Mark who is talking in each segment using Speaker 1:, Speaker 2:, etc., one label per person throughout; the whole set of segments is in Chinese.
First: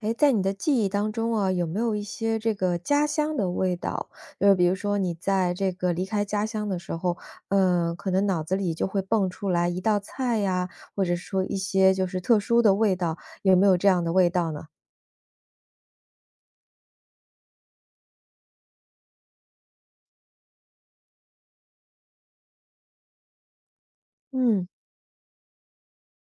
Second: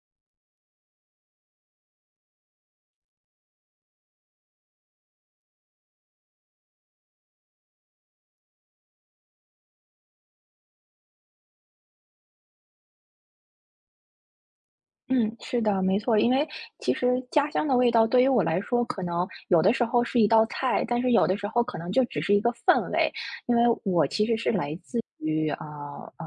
Speaker 1: 哎，在你的记忆当中啊，有没有一些这个家乡的味道？就是比如说你在这个离开家乡的时候，可能脑子里就会蹦出来一道菜呀，或者说一些就是特殊的味道，有没有这样的味道呢？
Speaker 2: 嗯，是的，没错。因为其实家乡的味道对于我来说，可能有的时候是一道菜，但是有的时候可能就只是一个氛围。因为我其实是
Speaker 1: 嗯，
Speaker 2: 来自于呃呃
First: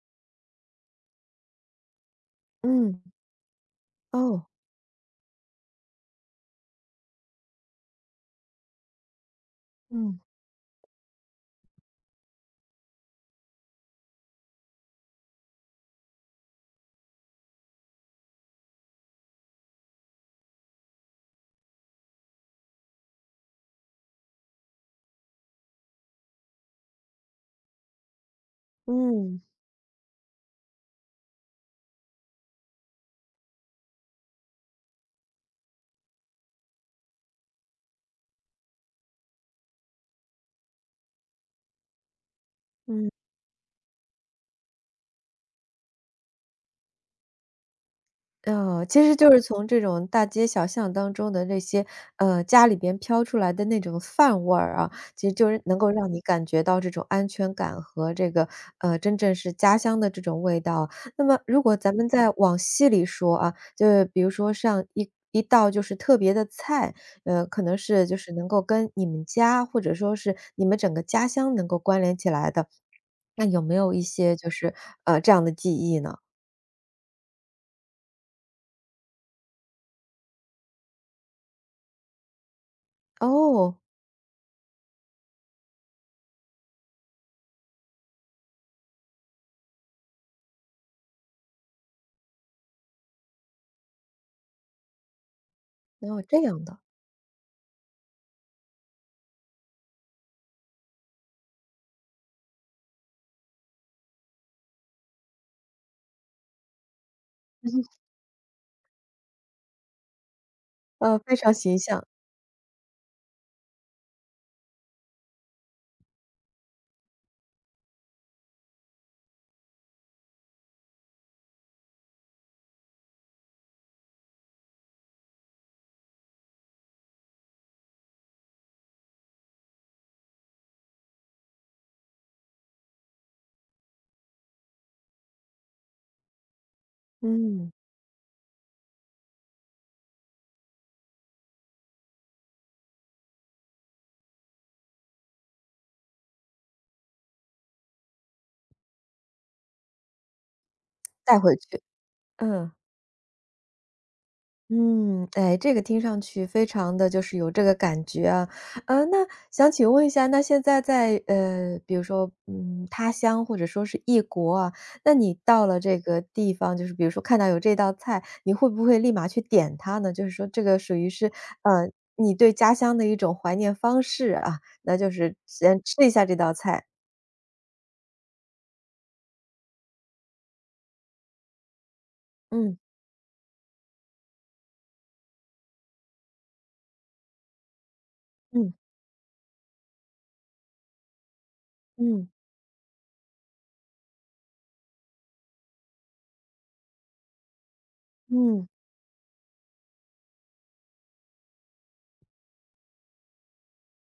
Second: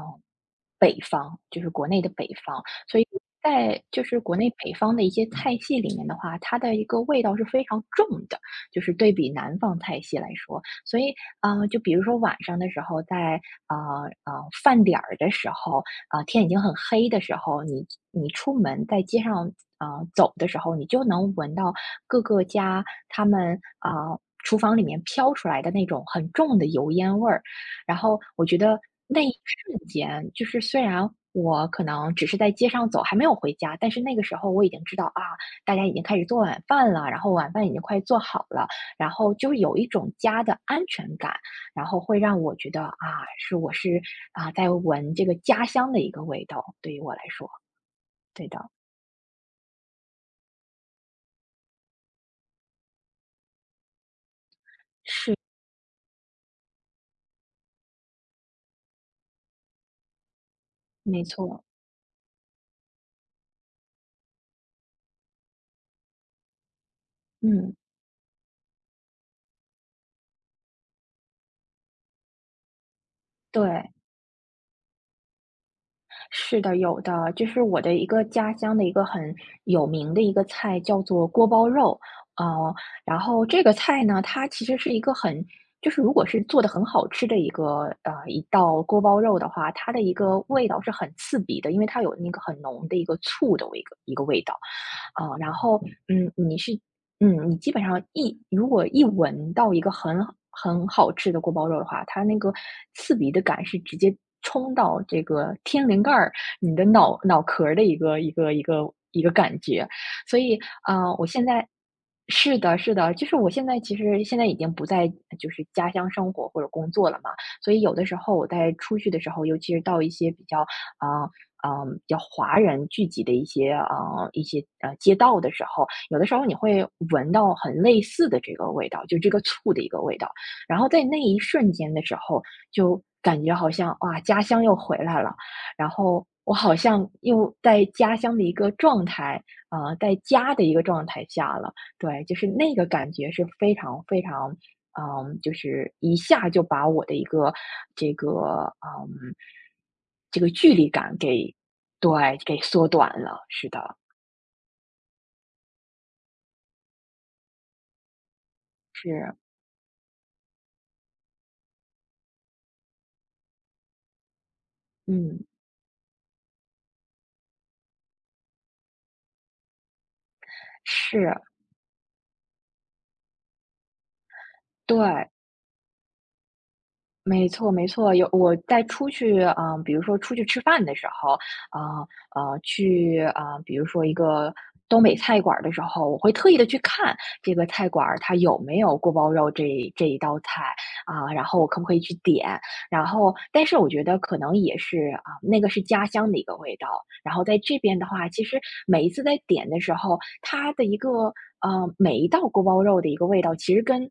Speaker 2: 北方，就是国内的北方，
Speaker 1: 嗯，
Speaker 2: 所以在就是国
Speaker 1: 哦，
Speaker 2: 内北方的一些菜系里面的话，它的一个味道是非常重的，就是对比南方菜系
Speaker 1: 嗯，
Speaker 2: 来说。所以就比如说晚上的时候在，啊饭点儿的时候。天已经很黑的时候，你出门在街上走的时候，你就能闻到各个家他们厨房里面飘出来的那种很重的油烟味儿。然后我觉得那一
Speaker 1: 嗯，
Speaker 2: 瞬间，就是虽然我可能只是在街上走，还没有回家，但是那个时候我已经知道啊，大家已经开始做晚饭了，然后晚饭已经快做好了，然后就有一种家的安全感。然后会让我觉得啊，
Speaker 1: 嗯。
Speaker 2: 我是在闻这个家乡的一个味道，对于我来说。对的。
Speaker 1: 嗯，其实就是从这种大街小巷当中的那些，家里边飘出来的那种饭味儿啊，其实就是能够让你感觉到这种安全感和这个，真正是家乡的这种味道。
Speaker 2: 没
Speaker 1: 那么如
Speaker 2: 错，
Speaker 1: 果咱们再往细里说啊，就是比如说像一道就是特别的菜，可
Speaker 2: 嗯，
Speaker 1: 能是就是能够跟你们家或者说是你们整个家乡能够关联起来的，那有没
Speaker 2: 对，
Speaker 1: 有一些就是，这样的记忆呢？
Speaker 2: 是的。有的，就是我的一个家乡的一个很有名的一个菜，叫做锅包肉。呃，然后这个
Speaker 1: 哦，
Speaker 2: 菜呢，它其实是一个很，就是如果是做的很好吃的一个一道锅包肉的话，它的一个味道是很刺鼻的，因为它有那个很浓的一个醋的一个味道。然后，
Speaker 1: 没有
Speaker 2: 嗯，
Speaker 1: 这
Speaker 2: 你
Speaker 1: 样
Speaker 2: 是
Speaker 1: 的。
Speaker 2: 嗯，你基本上如果一闻到一个很好吃的锅包肉的话，它那个刺鼻的感是直接冲到这个天灵盖儿，你的脑壳儿的一个感觉。所以，我
Speaker 1: 非
Speaker 2: 现
Speaker 1: 常
Speaker 2: 在
Speaker 1: 形象，
Speaker 2: 是的，是的，就是我现在其实现在已经不在就是家乡生活或者工作了嘛。所以有的时候我在出去的时候，尤其是到一些啊、呃比较华人聚集的一些街道的时候，有的时候你会闻到很类似的这个味道，就这个醋的一个味道。然后在那一瞬间的时候，就感觉好像哇，家乡又回来了，然后我好像又
Speaker 1: 嗯，
Speaker 2: 在家乡的一个状态，在家的一个状态下了。对，就是那个感觉是非常非常，就是一下就把我的一个这个嗯，这个距离感
Speaker 1: 带
Speaker 2: 给
Speaker 1: 回去，
Speaker 2: 对，给
Speaker 1: 嗯。
Speaker 2: 缩短了，是的，
Speaker 1: 嗯，哎，这个听上去非常的就是有这个感觉啊。啊，那
Speaker 2: 是，
Speaker 1: 想请问一下，那现在在，比如说，他乡或者说是异国啊，那你
Speaker 2: 嗯，
Speaker 1: 到了这个地方，就是比如说看到有这道菜，你会不会立马去点它呢？就是说这个属于是，
Speaker 2: 是，
Speaker 1: 呃，你对家乡的一种怀念方式啊，那就
Speaker 2: 对。
Speaker 1: 是先吃一下这道菜，
Speaker 2: 没错没错，有我在出去，比如说出去吃饭的时候，啊呃，呃
Speaker 1: 嗯。
Speaker 2: 去啊、呃比如说一个东北菜馆儿的时候，我会特意的去看这个菜馆儿它有
Speaker 1: 嗯。
Speaker 2: 没有锅包肉这一道菜然后我可不可以去
Speaker 1: 嗯。
Speaker 2: 点？然后，但是我觉得可能也是那个是家乡的一个味道。然后在这边的话，其实
Speaker 1: 嗯，
Speaker 2: 每一次在点的时候，它的一个呃，每一道锅包肉的一个味道，其实跟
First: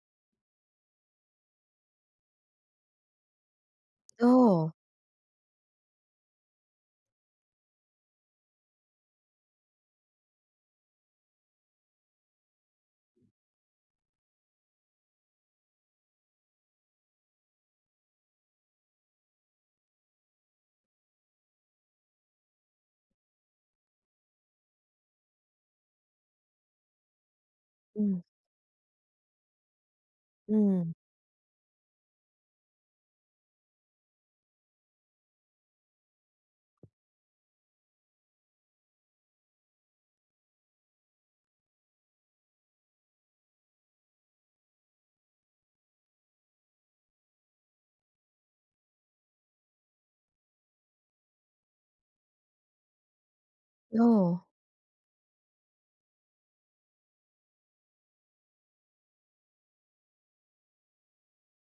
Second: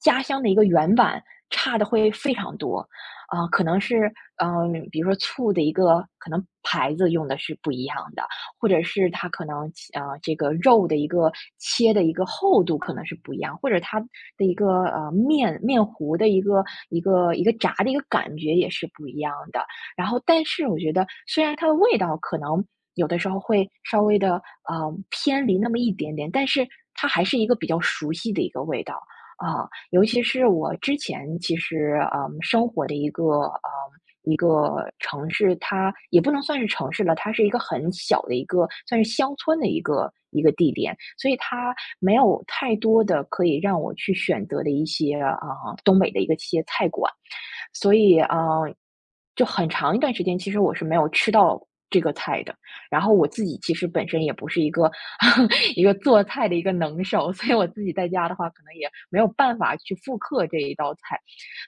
Speaker 2: 家乡的一个原版差的会非常多。可能是
Speaker 1: 哦，
Speaker 2: 比如说醋的一个可能牌子用的是不一样的，或者是它可能这个肉的一个切的一个厚度可能是不一样，或者它的一个面糊的一个炸的一个感觉也是不一样的。然后，但是我觉得虽然它的味道可能有的时候会稍微的，偏离那么一点点，但是它还是一个比较熟
Speaker 1: 嗯。
Speaker 2: 悉的一个味道啊。尤其是我
Speaker 1: 嗯，
Speaker 2: 之前其实，生活的一个一个城市，它也不能算是城市了，它是一个很小的一个算是乡村的一个地点，所以它没有太多的可以让我去选择的一些，东北的一个一些菜馆。所以就很长一段时间，其实我是没有吃到这个菜的。然后我自己其实本身也
Speaker 1: 哦，
Speaker 2: 不是一个 一个做菜的一个能手，所以我自己在家的话，可能也没有办法去复刻这一道菜。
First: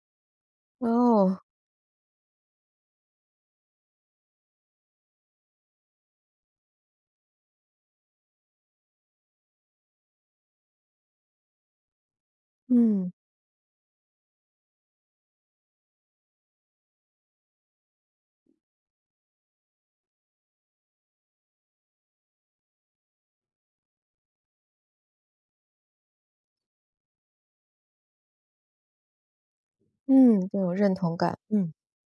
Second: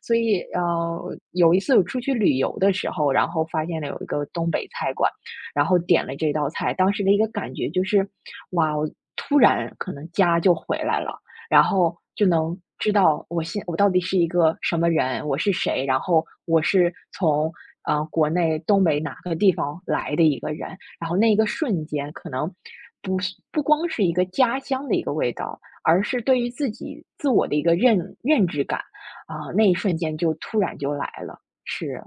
Speaker 2: 所以，
Speaker 1: 哦，
Speaker 2: 有一次我出去旅游的时候，然后发现了有一个东北菜馆，然后点了这道菜，当时的一个感觉就是，哇，我突然可能家就回来了。然后就能知
Speaker 1: 嗯，
Speaker 2: 道我到底是一个什么人，我是谁，然后我是从国内东北哪个地方来的一个人，然后那一个瞬间可能不是不光是一个家乡的一个味道，而是对于自己自我的一个认知感那一瞬间就
Speaker 1: 嗯，这
Speaker 2: 突
Speaker 1: 种
Speaker 2: 然就
Speaker 1: 认
Speaker 2: 来
Speaker 1: 同感，
Speaker 2: 了，
Speaker 1: 嗯。
Speaker 2: 是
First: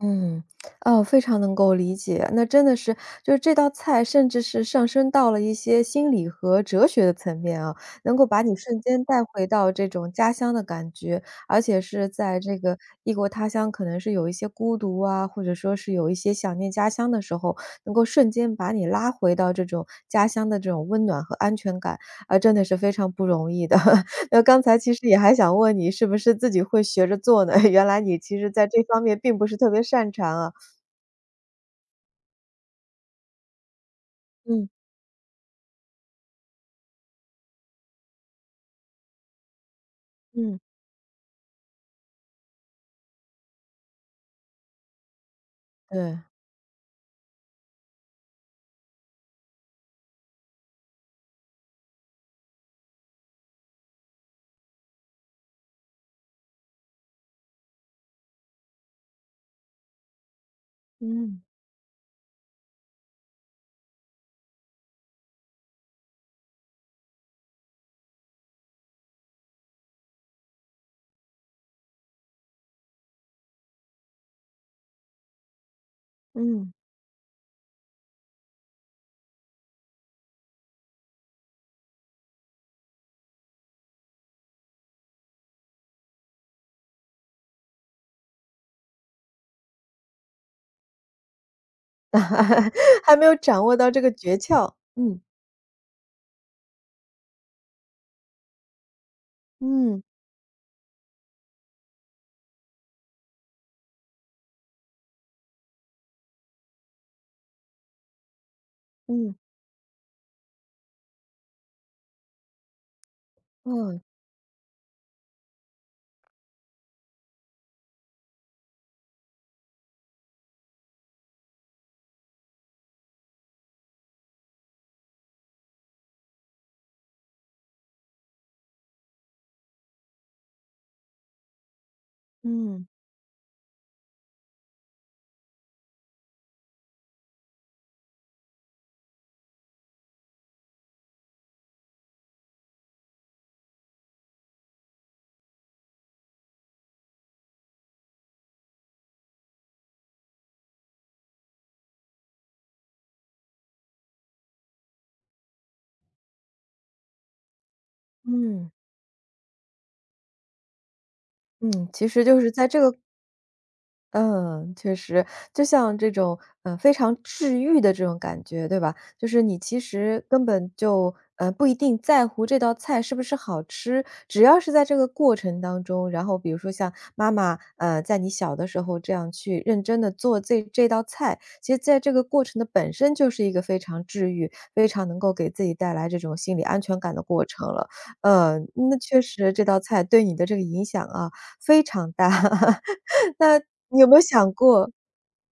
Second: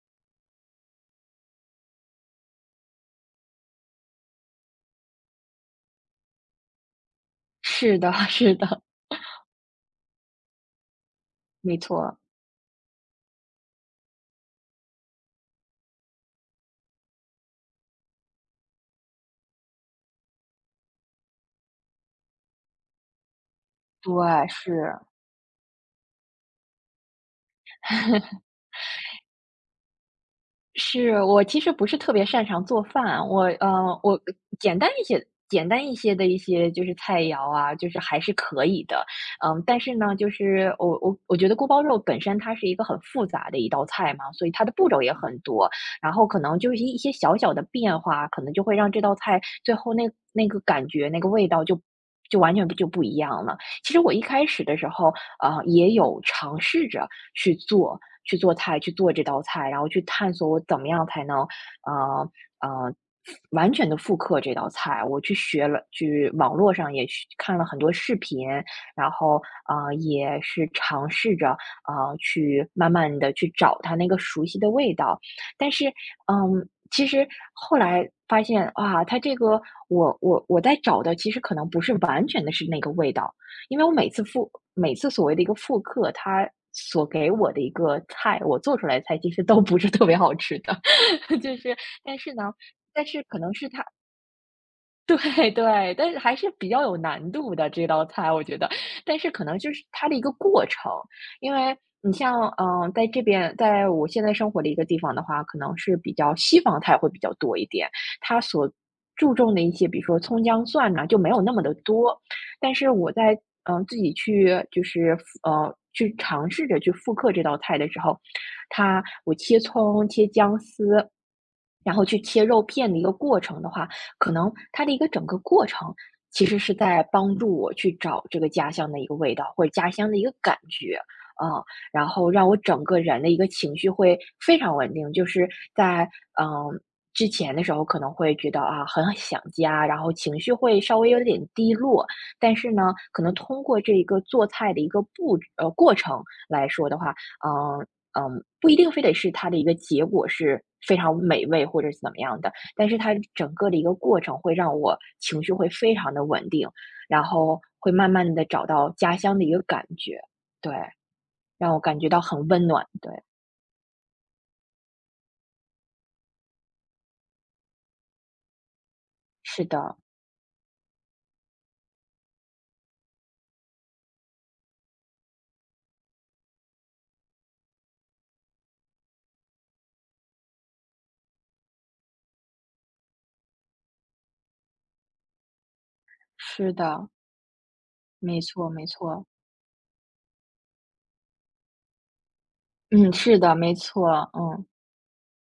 Speaker 1: 嗯，哦，非常能够理解。那真的是，就是这道菜甚至是上升到了一些心理和哲学的层面啊，
Speaker 2: 是的，
Speaker 1: 能够 把你
Speaker 2: 是
Speaker 1: 瞬
Speaker 2: 的，
Speaker 1: 间带回到这种家乡的感觉，而
Speaker 2: 没
Speaker 1: 且是
Speaker 2: 错，
Speaker 1: 在这个异国他乡，可能是有一些孤独啊，或者说是有一些想念家乡的时候，能够瞬间把你拉回到这种家乡的这种温暖和安全感，啊，真的是非常不容易的。
Speaker 2: 对，
Speaker 1: 那刚才其
Speaker 2: 是。
Speaker 1: 实也还想问你是不是自己会学着做呢？原来你其实在这方面并不是特别擅长啊。
Speaker 2: 是，我其实不是特别擅长做饭，我
Speaker 1: 嗯。
Speaker 2: 简单一些的一些就是菜肴啊，就是还是可以的。嗯，但是呢，就
Speaker 1: 嗯。
Speaker 2: 是我觉得锅包肉本身它是一个很复杂的一道菜嘛，所以它的步骤也很多，然
Speaker 1: 对。
Speaker 2: 后可能就是一些小小的变化，可能就会让这道菜最后那个感觉、那个味道就完全不一样了。其实我一开始的时候，也有尝试着去做去做菜，去做这道菜，然后去探索我怎么样才能，
Speaker 1: 嗯。
Speaker 2: 呃呃，完全的复刻这道菜。我去学了，去网络上也去看了很多视频，然后也是尝试着去慢慢的去找它那个熟悉的味道，但是，
Speaker 1: 嗯。
Speaker 2: 其实后来发现，它这个我在找的，其实可能不是完全的是那个味道，因为我每次所谓的一个复刻，它所给我的一个菜，我做出来的菜其实都不是特别好吃的，就是但是呢，但
Speaker 1: 还
Speaker 2: 是
Speaker 1: 没有
Speaker 2: 可能
Speaker 1: 掌
Speaker 2: 是
Speaker 1: 握
Speaker 2: 它
Speaker 1: 到这个诀窍，嗯。
Speaker 2: 对对，但是还是比较有难度的这道菜，我觉得。但是可能就是
Speaker 1: 嗯。
Speaker 2: 它的一个过程，因为你像，在这边，在我现在生活的一个地方的话，可能是比较西方菜会比较多一点，它所注
Speaker 1: 嗯。
Speaker 2: 重的一些，比如说葱姜蒜呢就没有那么的多。但是我在，自
Speaker 1: 嗯。
Speaker 2: 己去去尝试着去复刻这道菜的时候，我切葱、切姜丝，然后去切肉片的一个过程的话，可能它的一个整个过程，其实是在帮助我去找这个家乡的一个味道，或者家乡的一个感觉。啊，然后让我整
Speaker 1: 嗯。
Speaker 2: 个人的一个情绪会非常稳定，就是在嗯之前的时候可能会觉得啊很想家，然后情绪会稍微有点低落，但是呢，可能通过这一个做菜的一个过程来说的话，嗯嗯，不一定非得是它的一个结果是非常美味或者是怎么样的，但是它整个的一个过程会让我情绪会非常的稳定，然后会慢慢的找
Speaker 1: 嗯。
Speaker 2: 到家乡的一个感觉，对，让我
Speaker 1: 嗯，
Speaker 2: 感
Speaker 1: 其
Speaker 2: 觉到
Speaker 1: 实就
Speaker 2: 很
Speaker 1: 是
Speaker 2: 温
Speaker 1: 在这
Speaker 2: 暖，
Speaker 1: 个
Speaker 2: 对，
Speaker 1: 嗯，确实，就像这种，非常治愈的这种感觉，对吧？就是你
Speaker 2: 是
Speaker 1: 其
Speaker 2: 的，
Speaker 1: 实根本就，不一定在乎这道菜是不是好吃，只要是在这个过程当中，然后比如说像妈妈，在你小的时候这样去认真的做这道菜，其实在这个过程的本身就是一个非常治愈，非常能够给自己带来这种心理
Speaker 2: 是
Speaker 1: 安全
Speaker 2: 的，
Speaker 1: 感的过程了。
Speaker 2: 没错没
Speaker 1: 那确
Speaker 2: 错，
Speaker 1: 实这道菜对你的这个影响啊，非常大。
Speaker 2: 嗯，是的，
Speaker 1: 那
Speaker 2: 没
Speaker 1: 你有
Speaker 2: 错，
Speaker 1: 没有想
Speaker 2: 嗯。
Speaker 1: 过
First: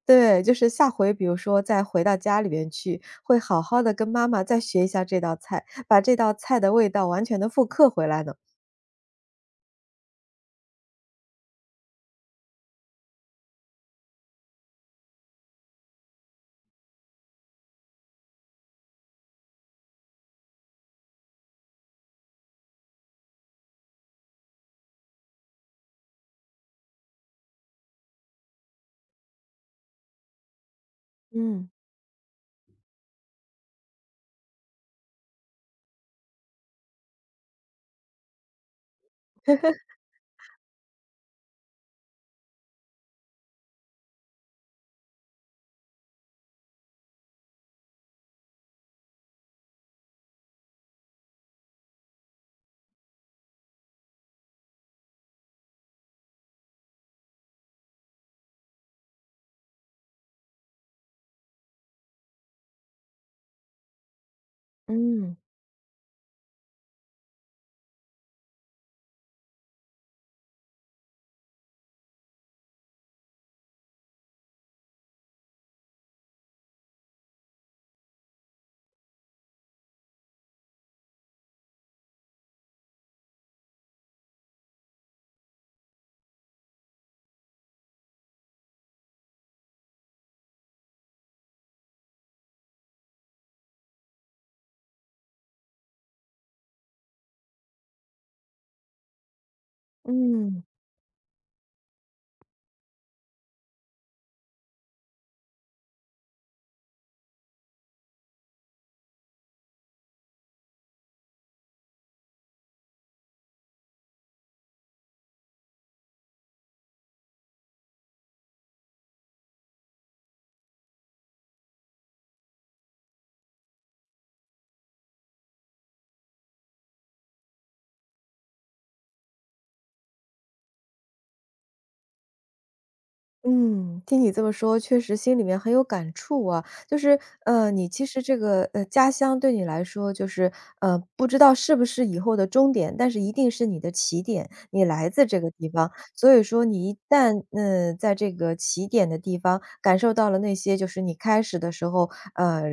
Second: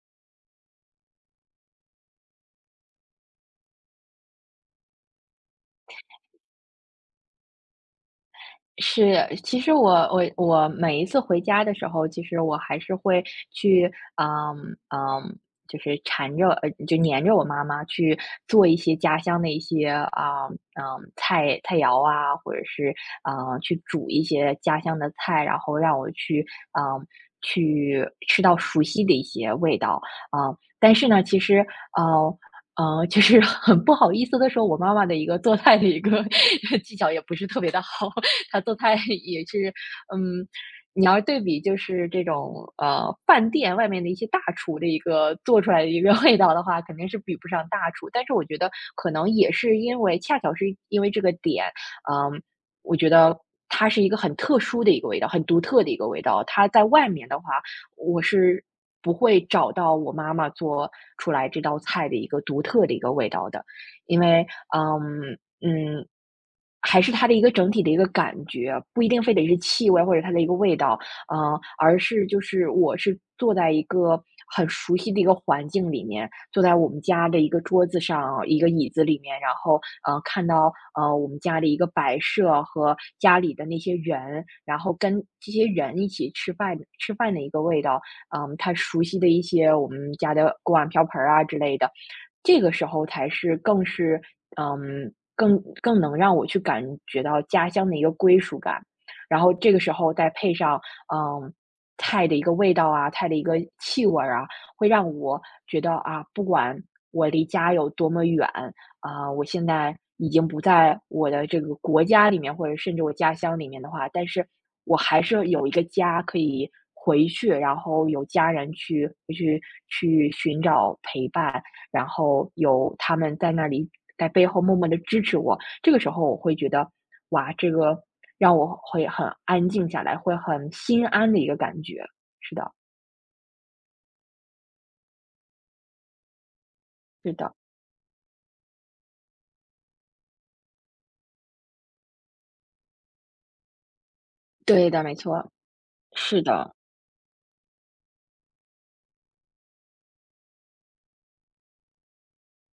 Speaker 1: 对，就是下回比如说再回到家里边去，会好好的跟妈妈再学一下这道菜，把这道菜的味道完全的复刻回来呢？
Speaker 2: 是，其实我每一次回家的时候，其实我还是会去，嗯嗯，就是缠着，就黏着我妈妈去做一些家乡的一些啊，嗯，菜肴啊，或者是去煮一些家乡的菜，然后让我去，嗯，去吃到熟悉的一些味道，啊，但是呢，其实，
Speaker 1: 嗯。
Speaker 2: 呃。就是很不好意思的说，我妈妈的一个做菜的一个 技巧也不是特别的好，他做菜 也是，嗯，你要是对比就是这种饭店外面的一些大厨的一个做出来的一个 味道的话，肯定是比不上大厨。但是我觉得可能也是因为恰巧是因为这个点，嗯，我觉得它是一个很特殊的一个味道，很独特的一个味道。它在外面的话，我是不会找到我妈妈做出来这道菜的一个独特的一个味道的，因为
Speaker 1: 嗯。
Speaker 2: 嗯，嗯，还是它的一个整体的一个感觉，不一定非得是气味或者它的一个味道，嗯，而是就是我是坐在一个很熟悉的一个环境里面，坐在我们家的一个桌子上、一个椅子里面，然后看到我们家的一个摆设和家里的那些人，然后跟这些人一起吃饭的一个味道，嗯、他熟悉的一些我们家的锅碗瓢盆儿啊之类的，这个时候才是更是嗯，更能让我去感觉到家乡的一个归属感。然后这个时候再配
Speaker 1: 嗯。
Speaker 2: 上，嗯，菜的一个味道啊，菜的一个气味儿啊，会让我觉得啊，不管我离家有多么远，啊，我现在已经不在我的这个国家里面，或者甚至我家乡里面的话，但是我还是有一个家可以回去，然后有家人去寻找陪伴，然后有他们在那里在背后默默的支持我，这个时候我会觉得，哇，这个让我会很安静下来，会很心安的一个感觉。是的，
Speaker 1: 嗯，听你这么说，确实心里面很有感触啊。就是，
Speaker 2: 是的，
Speaker 1: 你其实这个，家乡对你来说就是，不知道是不是以后的终点，但是一定是你的起点，你
Speaker 2: 对的，
Speaker 1: 来
Speaker 2: 没
Speaker 1: 自这个
Speaker 2: 错，
Speaker 1: 地方。所以
Speaker 2: 是
Speaker 1: 说
Speaker 2: 的，
Speaker 1: 你一旦，在这个起点的地方感受到了那些就是你开始的时候，呃，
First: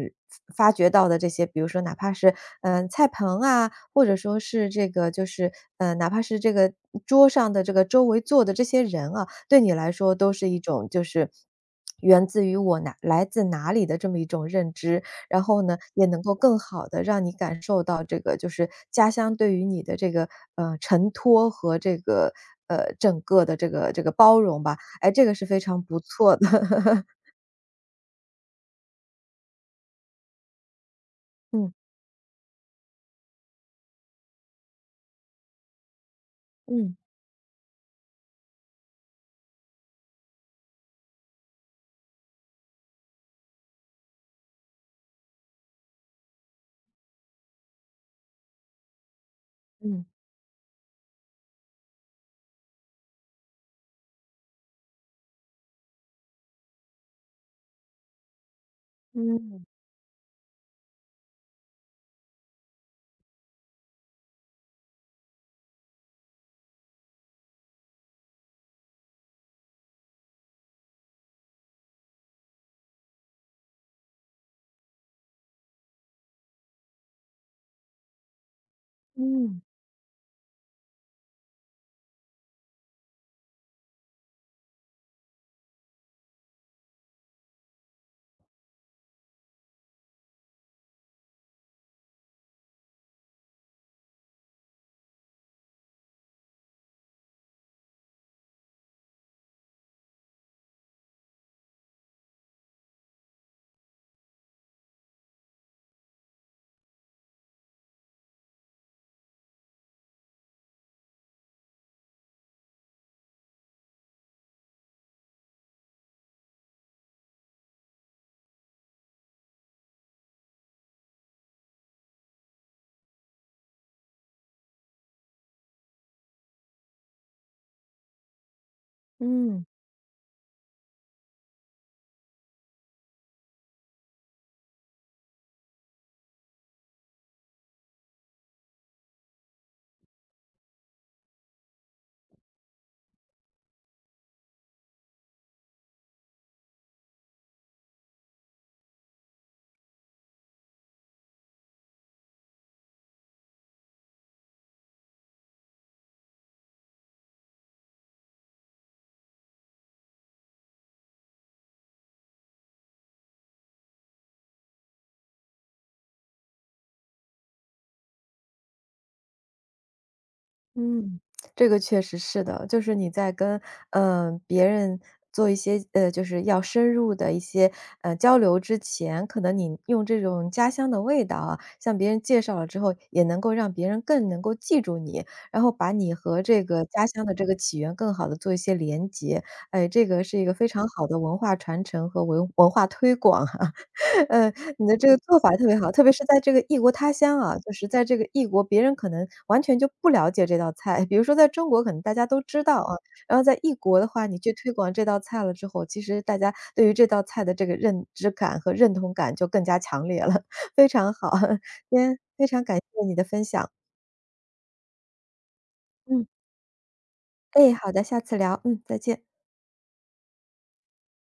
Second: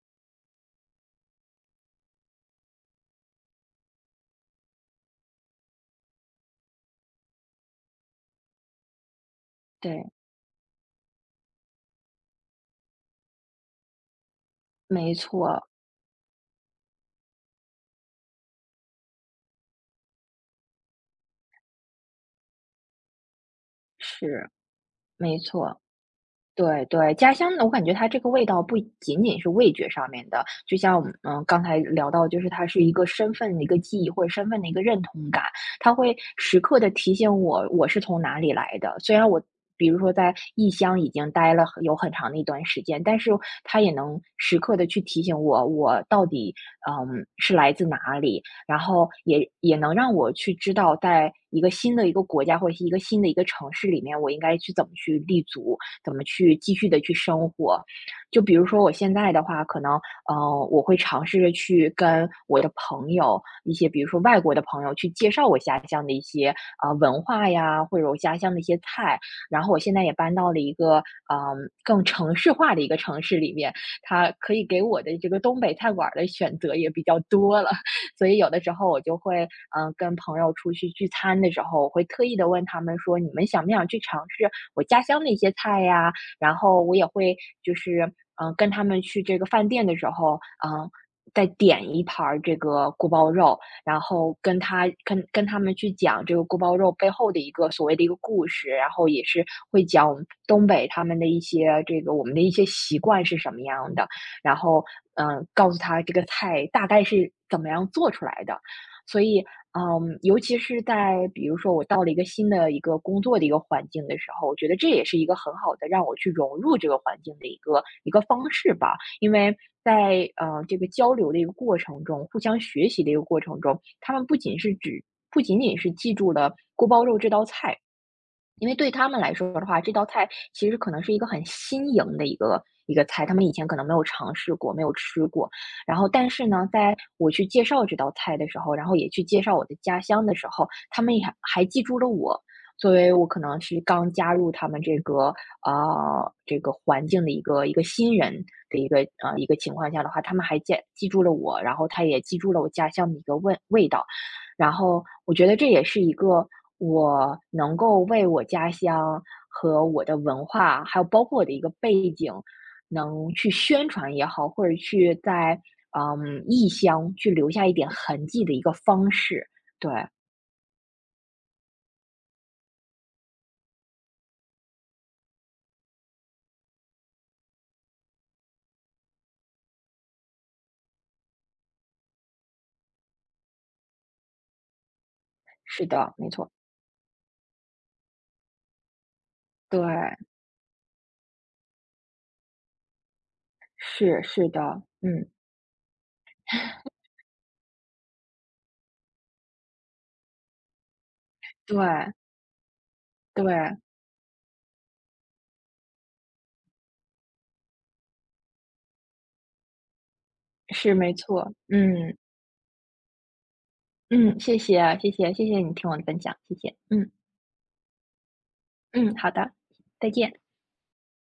Speaker 1: 发掘到的这些，比如说哪怕是，菜盆啊，或者说是这个就是，哪怕是这个桌上的这个周围坐的这些人啊，对你来
Speaker 2: 对，
Speaker 1: 说都是一种就是源自于我来自哪里的这么一种认知。
Speaker 2: 没
Speaker 1: 然后
Speaker 2: 错，
Speaker 1: 呢，也能够更好的让你感受到这个就是家乡对于你的这个，承托和这个，整个的这个包
Speaker 2: 是，
Speaker 1: 容吧。哎，这个
Speaker 2: 没
Speaker 1: 是非常
Speaker 2: 错。
Speaker 1: 不错的。
Speaker 2: 对 对，家乡的我感觉它这个味道不仅仅是味觉上面的，就像我们嗯刚
Speaker 1: 嗯。
Speaker 2: 才聊到，就是它是一个身份的一个记忆或者身份的一个认同感，它会时刻的
Speaker 1: 嗯。
Speaker 2: 提醒我我是从哪里来的。虽然我比如说在异乡已经待了很有很长的一段时间，但是它也能时刻的去提醒我我到底嗯是来自哪里，然后也能
Speaker 1: 嗯。
Speaker 2: 让我去知道在一个新的一个国家或者是一个新的一个城市里面，我应该去怎么去立足。怎么去继续的去生活。就比如说我现在的话，
Speaker 1: 嗯。
Speaker 2: 可能，我会尝试着去跟我的朋友，一些比如说外国的朋友去介绍我家乡的一些啊，文化呀，或者我家乡的一些菜。然后我现在也搬到了一个嗯，更城市化的一个城市里面，它可以给我的这个东北菜馆儿的选择也比较多了。所以有的时候我就会，
Speaker 1: 嗯。
Speaker 2: 嗯、跟朋友出去聚餐的时候，我会特意的问他们说，你们想不想去尝试我家乡的一些菜呀？然后我也会就是，嗯、跟他们去这个饭店的时候，嗯、再点一盘儿这个锅包肉，然后跟他跟跟他们去讲这个锅包肉背后的一个所谓的一个故事，然后也是会讲我们东北他们的一些这个我们的一些习惯是什么样的，然后嗯、告诉他这个菜大概是怎么样做出来的。所以，嗯，尤其是在比如说我到了一个新的一个工作的一个环境的时候，我觉得这也是一个很好的让我去融入这个环境的一个方式吧。因为在这个交流的一个过程中，互相学习的一个过程中，他们不仅仅是记住了锅包肉这道菜，因为对他们来说
Speaker 1: 嗯。
Speaker 2: 的话，这道菜其实可能是一个很新颖的一个菜，他们以前可能没有尝试过，没有吃过。然后，但是呢，在我去介绍这道菜的时候，然后也去介绍我的家乡的时候，他们也还记住了我。作为我可能是刚加入他们这个啊这个环境的一个新人的一个一个情况下的话，他们还记住了我，然后他也记住了我家乡的一个味道。然后我觉得这也是一个我能够为我家乡和我的文化，还有包括我的一个背景，能去宣传也好，或者去在嗯异乡去留下一点痕迹的一个方式。对，
Speaker 1: 嗯，这个确实是的，就是你在跟别人做一些就是要深入的一些交流之前，可能你用这种家乡的味道啊，向别人介绍了之后，也能够让别人更能够记住你，然后
Speaker 2: 是
Speaker 1: 把你
Speaker 2: 的，没
Speaker 1: 和
Speaker 2: 错，
Speaker 1: 这个家乡的这个起源更好的做一些连接。
Speaker 2: 对，
Speaker 1: 哎，这个是一个非常好的文化传承和文化推广啊。
Speaker 2: 是是
Speaker 1: 嗯，
Speaker 2: 的，
Speaker 1: 你的这个
Speaker 2: 嗯，
Speaker 1: 做法特别好，特别是在这个异国他乡啊，就是在这个异国，别人可能完全就不了解这道菜。比如说在中
Speaker 2: 对
Speaker 1: 国可能大家都知道啊，然后在异
Speaker 2: 对，
Speaker 1: 国的话，你去推广这道菜了之后，其实大家对于这道菜的这个认知感和认同感就更加强烈了，非
Speaker 2: 是
Speaker 1: 常
Speaker 2: 没
Speaker 1: 好。
Speaker 2: 错，
Speaker 1: 今
Speaker 2: 嗯
Speaker 1: 天非常感谢你的分享。
Speaker 2: 嗯，谢谢啊谢谢你听我的分
Speaker 1: 嗯，
Speaker 2: 享，谢谢，嗯
Speaker 1: 哎，好的，下次聊，嗯，再
Speaker 2: 嗯，
Speaker 1: 见。
Speaker 2: 好的，再见。